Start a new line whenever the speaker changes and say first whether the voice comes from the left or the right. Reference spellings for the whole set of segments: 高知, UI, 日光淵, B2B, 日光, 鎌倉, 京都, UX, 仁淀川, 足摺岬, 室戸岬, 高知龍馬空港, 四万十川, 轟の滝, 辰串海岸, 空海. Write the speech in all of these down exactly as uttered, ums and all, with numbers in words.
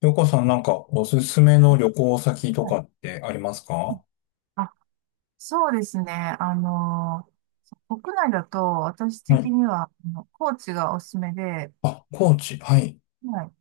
left: ようこさん、なんかおすすめの旅行先と
right: は
left: か
right: い
left: ってありますか？は
right: あ、そうですね。あの、国内だと私的に
left: い。
right: は、あの高知がおすすめで、
left: あ、高知。はい。
right: はい。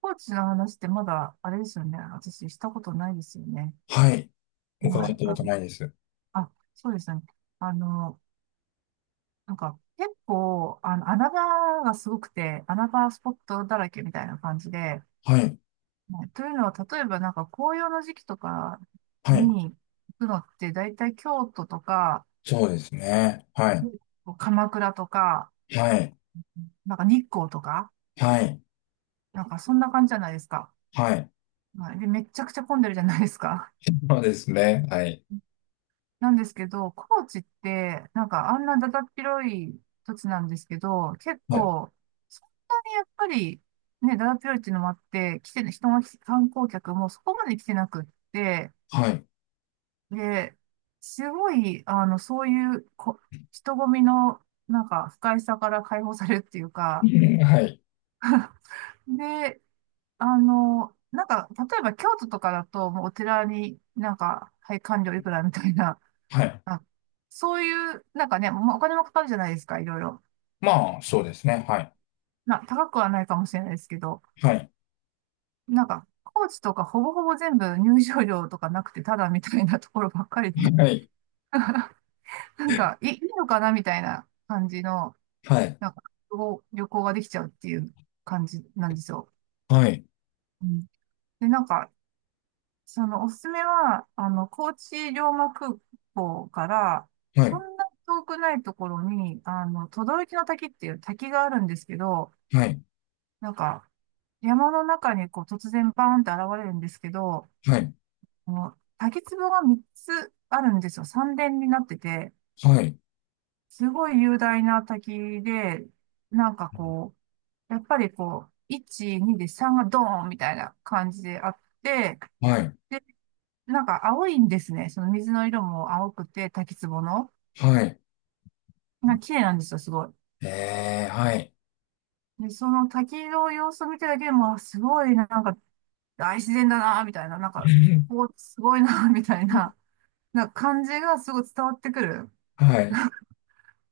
right: 高知の話ってまだ、あれですよね。私したことないですよね。
left: はい。伺っ
right: はい。
left: たこ
right: あ、
left: とないです。
right: あ、そうですね。あの、なんか結構、あの、穴場がすごくて、穴場スポットだらけみたいな感じで、
left: はい。
right: はいというのは、例えばなんか紅葉の時期とか
left: はい。
right: に行くのって、だいたい京都とか、
left: そうですね。はい。
right: 鎌倉とか、
left: はい。
right: なんか日光とか、
left: はい。
right: なんかそんな感じじゃないですか。
left: はい。
right: はい。で、めちゃくちゃ混んでるじゃないですか。
left: そうですね。はい。
right: なんですけど、高知って、なんかあんなだだっ広い土地なんですけど、結
left: はい。
right: 構、そんなにやっぱり、ね、だだっ広いっていうのもあって、来てる人が来て、観光客もそこまで来てなくって、
left: はい。
right: で、すごい、あの、そういうこ、人混みの、なんか、不快さから解放されるっていう か、
left: んはい。
right: で、あの、なんか、例えば京都とかだと、もうお寺になんか、はい、官料いくらみたいな、
left: はい。
right: あ、そういう、なんかね、もうお金もかかるじゃないですか、いろいろ。
left: まあ、そうですね。はい。
right: まあ、高くはないかもしれないですけど、
left: はい。
right: なんか、高知とかほぼほぼ全部入場料とかなくて、ただみたいなところばっかりで、
left: はい。
right: なんか、いいいのかなみたいな感じの、
left: はい。
right: なんか、旅行旅行ができちゃうっていう感じなんですよ。
left: はい。
right: うん、で、なんか、そのおすすめは、あの、高知龍馬空港から、
left: は
right: そ
left: い。
right: んな遠くないところに、あの、轟の滝っていう滝があるんですけど、
left: はい。
right: なんか、山の中にこう突然バーンって現れるんですけど、
left: はい。
right: この滝壺がみっつあるんですよ。三連になってて、
left: はい。
right: すごい雄大な滝で、なんかこう、やっぱりこう、いち、にでさんがドーンみたいな感じであって、で
left: はい。
right: なんか青いんですね。その水の色も青くて、滝壺の。
left: はい。
right: なんか綺麗なんですよ、すごい。
left: えー、はい。
right: で、その滝の様子を見てるだけでも、あすごい、なんか大自然だな、みたいな、なんか、こう、すごいな、みたいな、なんか感じがすごい伝わってくる。
left: はい。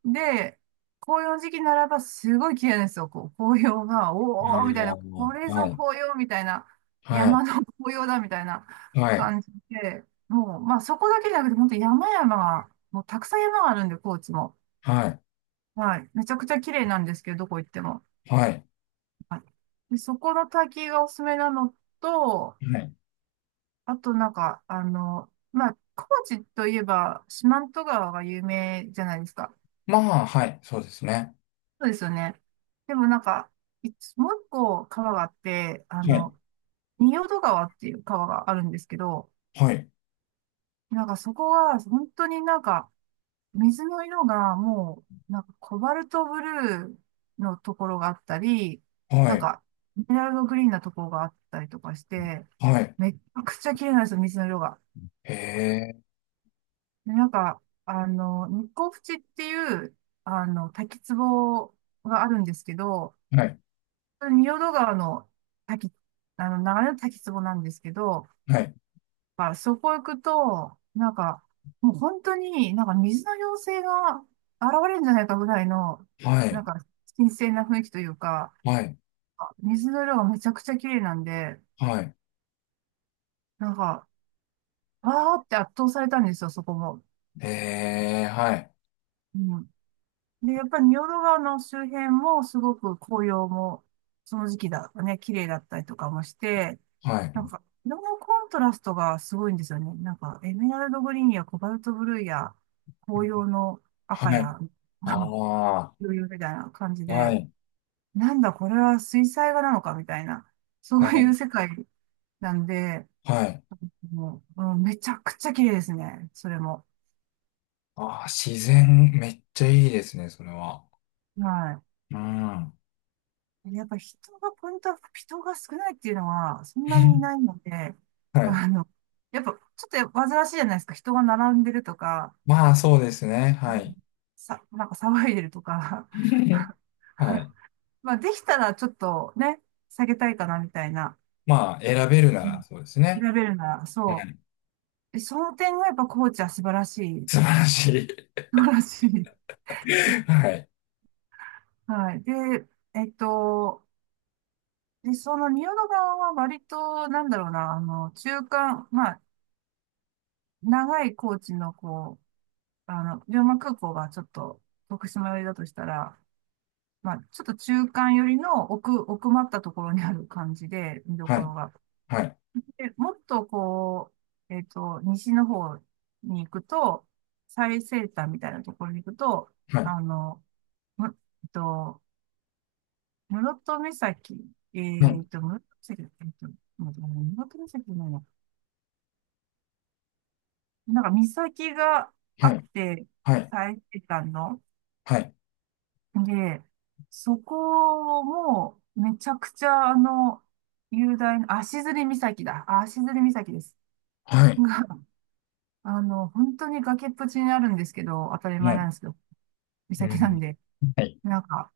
right: で、紅葉の時期ならばすごい綺麗なんですよ、こう、紅葉が、
left: あ
right: おー、みたいな、これ
left: ー、は
right: ぞ
left: い。
right: 紅葉、みたいな、
left: はい。
right: 山の紅葉だ、みたいな
left: はい、
right: 感じで、もう、まあそこだけじゃなくて、本当山々が、もうたくさん山があるんで、高知も。
left: はい、
right: はい。めちゃくちゃ綺麗なんですけど、どこ行っても。
left: はい、
right: で、そこの滝がおすすめなのと、
left: はい。
right: あとなんか、あの、まあ、高知といえば四万十川が有名じゃないですか。
left: まあ、はい、そうですね。
right: そうですよね。でもなんか、いつもう一個川があって、あ
left: はい、
right: の、仁淀川っていう川があるんですけど、
left: はい、
right: なんかそこが本当になんか、水の色がもう、なんかコバルトブルーのところがあったり、
left: は
right: なん
left: い、
right: か、エメラルドグリーンなところがあったりとかして、
left: はい。
right: めっちゃくちゃ綺麗なんですよ、水の色が。
left: へえ、
right: で、なんか、あの、日光淵っていう、あの、滝壺があるんですけど、
left: はい、
right: 仁淀川の滝、あの、流れの滝壺なんですけど、
left: はい、
right: あ、そこ行くと、なんか、もう本当になんか水の妖精が現れるんじゃないかぐらいの、
left: は
right: な
left: い、
right: んか、新鮮な雰囲気というか、
left: はい、
right: あ水の色がめちゃくちゃ綺麗なんで、
left: はい。
right: なんか、わーって圧倒されたんですよ、そこも。
left: へえ、はい、
right: うんで、やっぱり仁淀川の周辺もすごく紅葉も、その時期だとね、綺麗だったりとかもして、
left: は
right: な
left: い、
right: んか、色のコントラストがすごいんですよね。なんか、エメラルドグリーンやコバルトブルーや、紅葉の
left: は
right: 赤
left: い。
right: や、
left: ああ、
right: 余裕みたいな感じ
left: は
right: で、
left: い、
right: なんだこれは水彩画なのかみたいな、そう
left: は
right: いう
left: い。
right: 世界なんで、
left: はい。
right: もう、うんめちゃくちゃ綺麗ですね、それも。
left: ああ、自然、めっちゃいいですね、それは。
right: はい。
left: うん。
right: やっぱ人が、ポイントは人が少ないっていうのは、そんなにいないので、
left: は い。
right: あの、やっぱ、ちょっと煩わしいじゃないですか。人が並んでるとか、
left: まあ、そうですね。
right: う
left: は
right: ん
left: い。
right: さ、なんか騒いでるとか。
left: はい。
right: まあ、できたらちょっとね、下げたいかなみたいな。
left: まあ、選べるな
right: う
left: ら、
right: ん
left: そうですね。
right: 選べるなら、
left: う
right: そう。
left: ん。
right: でその点がやっぱコーチは素晴らしい。
left: 素晴らしい。
right: 素晴らしい。
left: はい。
right: はい。で、えっと、で、その仁淀川は割と、なんだろうな、あの、中間、まあ、長いコーチのこあの、龍馬空港がちょっと徳島寄りだとしたら、まあ、ちょっと中間寄りの奥、奥まったところにある感じで、見ど
left: は
right: こ
left: い。
right: ろが。
left: はい、
right: で、もっとこう、えっと、西の方に行くと、最西端みたいなところに行くと、
left: はい、
right: あの、む、えっと、室戸岬、
left: は
right: え
left: い、
right: っと、室戸岬、えっと、待ってごめん室戸岬じゃないな。なんか岬があ
left: は
right: っ
left: い、
right: て、
left: はい、
right: 最西端の、
left: はい、
right: で、そこも、めちゃくちゃ、あの、雄大な、足摺岬だ。あ足摺岬です。
left: はい、
right: が、あの、本当に崖っぷちにあるんですけど、当たり
left: は
right: 前な
left: い、
right: んですけど、
left: う
right: 岬なん
left: ん、
right: で、
left: はい。
right: なんか、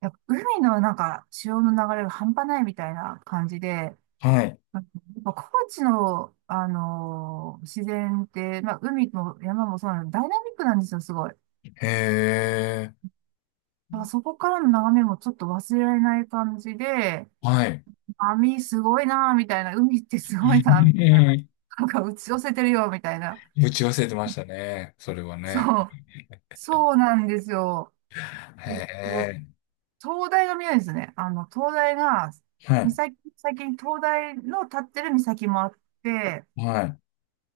right: やっぱ海のなんか、潮の流れが半端ないみたいな感じで、
left: はい、
right: やっぱ高知の、あのー自然って、まあ、海も山もそうなんで、ダイナミックなんですよ、すごい。だ
left: へえ、
right: からそこからの眺めもちょっと忘れられない感じで、
left: はい。
right: 網すごいな、みたいな。海ってすごいな、みたいな。
left: え
right: なんか打ち寄せてるよ、みたいな。
left: え、打ち忘れてましたね、それはね。
right: そう。そうなんですよ。
left: へ
right: えっと
left: え、
right: 灯台が見えるんですね。あの、灯台が、
left: はい、
right: 岬、先に灯台の立ってる岬もあって、
left: はい、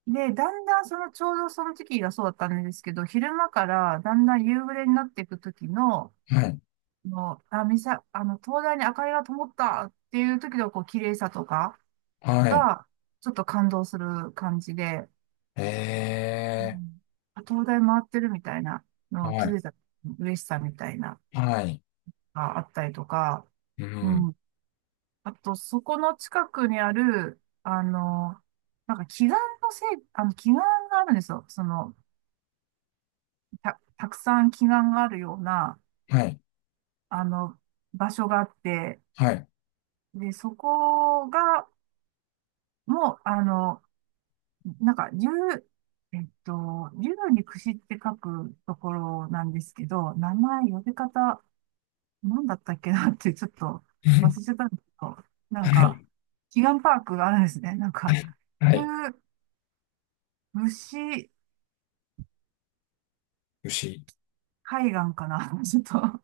right: で、だんだんその、ちょうどその時期がそうだったんですけど、昼間からだんだん夕暮れになっていく時の、
left: はい、
right: の、あ、岬、あの、灯台に明かりが灯ったっていう時の、こう、綺麗さとか
left: はい、
right: が、ちょっと感動する感じで、
left: へ
right: う
left: え、
right: ん、あ東大回ってるみたいなのを
left: は
right: 気づ
left: い、
right: いた嬉しさみたいなの
left: はい、
right: があったりとか、
left: う
right: うん。
left: ん、
right: あと、そこの近くにある、あの、なんか祈願のせい、あの、祈願があるんですよ。その、た、たくさん祈願があるような、
left: はい、
right: あの、場所があって、
left: はい、
right: で、そこが、もう、あの、なんか、竜、えっと、竜に串って書くところなんですけど、名前、呼び方、なんだったっけなってちょっと忘れちゃっ たんですけど、なん
left: は
right: か、
left: い、
right: 祈願パークがあるんですね。なんか、い
left: は
right: う
left: い、
right: 牛
left: 牛。
right: 海岸かな。ちょっと、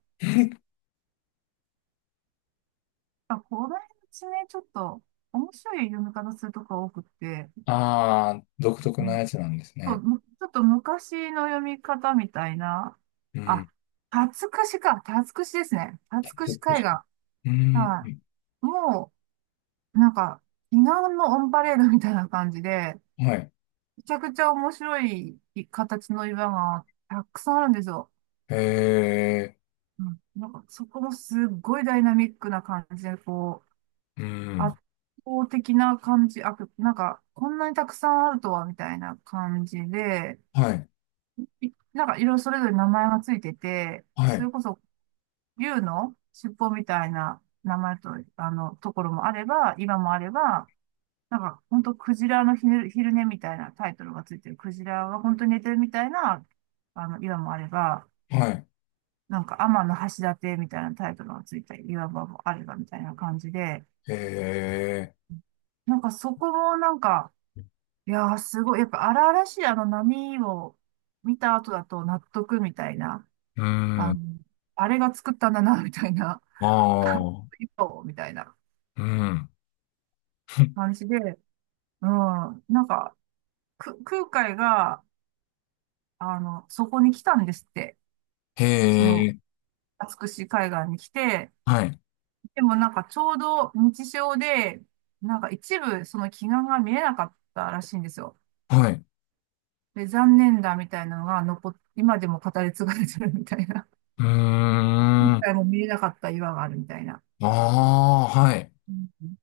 right: あ、この地ね、ちょっと面白い読み方するとこが多くて、
left: ああ、独特
right: う
left: な
right: ん
left: やつなんです
right: そう
left: ね。
right: むちょっと昔の読み方みたいな、
left: う
right: あ、
left: ん、
right: 辰串か、辰串ですね。辰
left: 鉄
right: 串海
left: 牛。
right: 岸。
left: うん、
right: はい。もう、なんか、祈願のオンパレードみたいな感じで、
left: はい、
right: めちゃくちゃ面白い形の岩がたくさんあるんですよ。
left: へえ、
right: うん、なんかそこもすっごいダイナミックな感じで、こう、
left: う
right: 圧
left: ん。
right: 倒的な感じ、あ、なんかこんなにたくさんあるとはみたいな感じで、
left: はい、
right: いなんかいろいろそれぞれ名前がついてて、
left: は
right: そ
left: い、
right: れこそ竜の尻尾みたいな名前と、あの、ところもあれば、岩もあれば、なんか、本当クジラの昼、昼寝みたいなタイトルがついてる。クジラは本当に寝てるみたいな、あの、岩もあれば、
left: はい。
right: なんか、天の橋立みたいなタイトルがついた岩場もあればみたいな感じで、
left: へえ、
right: なんかそこもなんか、いやーすごい、やっぱ荒々しいあの波を見た後だと納得みたいな、
left: うー
right: あ
left: ん、
right: の、あれが作ったんだな、みたいな、
left: ああ、
right: 岩をみたいな
left: うん。
right: 感じで、うん、なんか、く、空海が、あの、そこに来たんですって。
left: へ
right: その、
left: え、
right: 美しい海岸に来て、
left: はい、
right: でもなんかちょうど日照で、なんか一部その奇岩が見えなかったらしいんですよ。
left: はい。
right: で、残念だみたいなのが残っ、今でも語り継がれてるみたいな。
left: うー
right: 今
left: ん、あ
right: 回も見えなかった岩があるみたいな。
left: あ、はい。
right: うん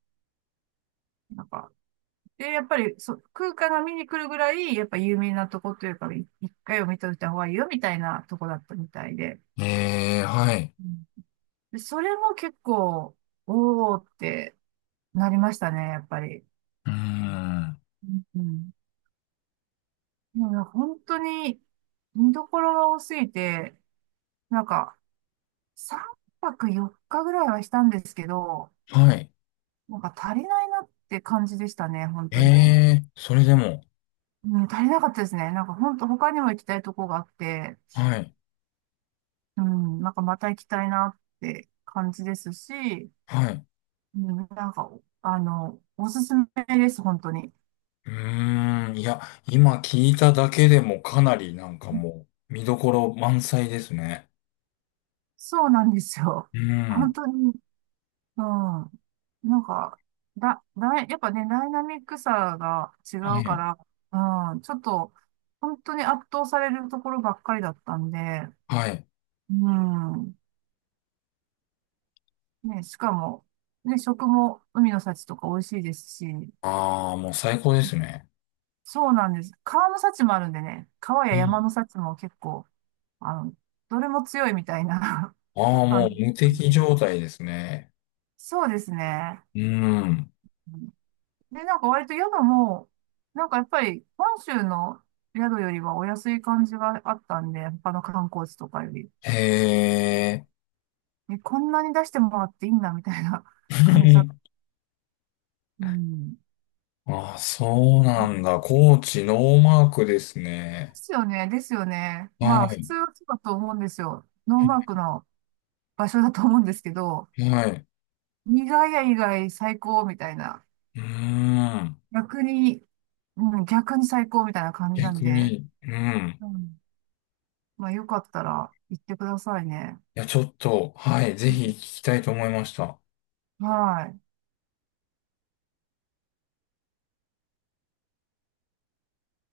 right: なんか、で、やっぱりそ、空間が見に来るぐらい、やっぱ有名なとこというか、い一回を見といた方がいいよみたいなとこだったみたいで。
left: へえ、はい。
right: うんで、それも結構、おーってなりましたね、やっぱり。
left: うーん、
right: うんいや、本当に見どころが多すぎて、なんかさんぱくよっかぐらいはしたんですけど、
left: はい。
right: なんか足りないなって感じでしたね、本当に。
left: ええ、それでも、
right: うん、足りなかったですね。なんか本当他にも行きたいとこがあって、
left: はい、
right: うん、なんかまた行きたいなって感じですし、
left: はい。
right: うん、なんか、あの、おすすめです、本当に。
left: うーん、いや、今聞いただけでもかなりなんかもう、見どころ満載ですね。
right: そうなんですよ。
left: う
right: 本
left: ん、
right: 当にうん。なんか、だ、だい、やっぱね、ダイナミックさが違
left: は
right: うか
left: い、
right: ら、うん、ちょっと、本当に圧倒されるところばっかりだったんで、
left: はい。
right: うん。ね、しかも、ね、食も海の幸とか美味しいですし、
left: ああ、もう最高ですね。
right: そうなんです。川の幸もあるんでね、川
left: う
right: や山
left: ん。
right: の幸も結構、あの、どれも強いみたいな
left: ああ、も
right: 感
left: う
right: じ
left: 無
right: なん
left: 敵状
right: で。
left: 態ですね。
right: そうですね。
left: うん。
right: で、なんか割と宿も、なんかやっぱり本州の宿よりはお安い感じがあったんで、他の観光地とかより。
left: へえ。
right: え、こんなに出してもらっていいんだみたいな 感じだ。うん。で
left: ああ、そうなんだ。高知ノーマークですね。
right: すよね、ですよね。
left: は
right: まあ普
left: い。
right: 通はそうだと思うんですよ。ノーマークの場所だと思うんですけど、
left: はい。
right: 意外や意外最高みたいな。
left: うーん。
right: 逆に、うん、逆に最高みたいな感じなん
left: 逆
right: で、
left: に、うん。
right: うん、まあよかったら行ってくださいね。
left: いや、ちょっと、はい。ぜ
right: う
left: ひ聞
right: ん
left: きたいと思いました。
right: はい。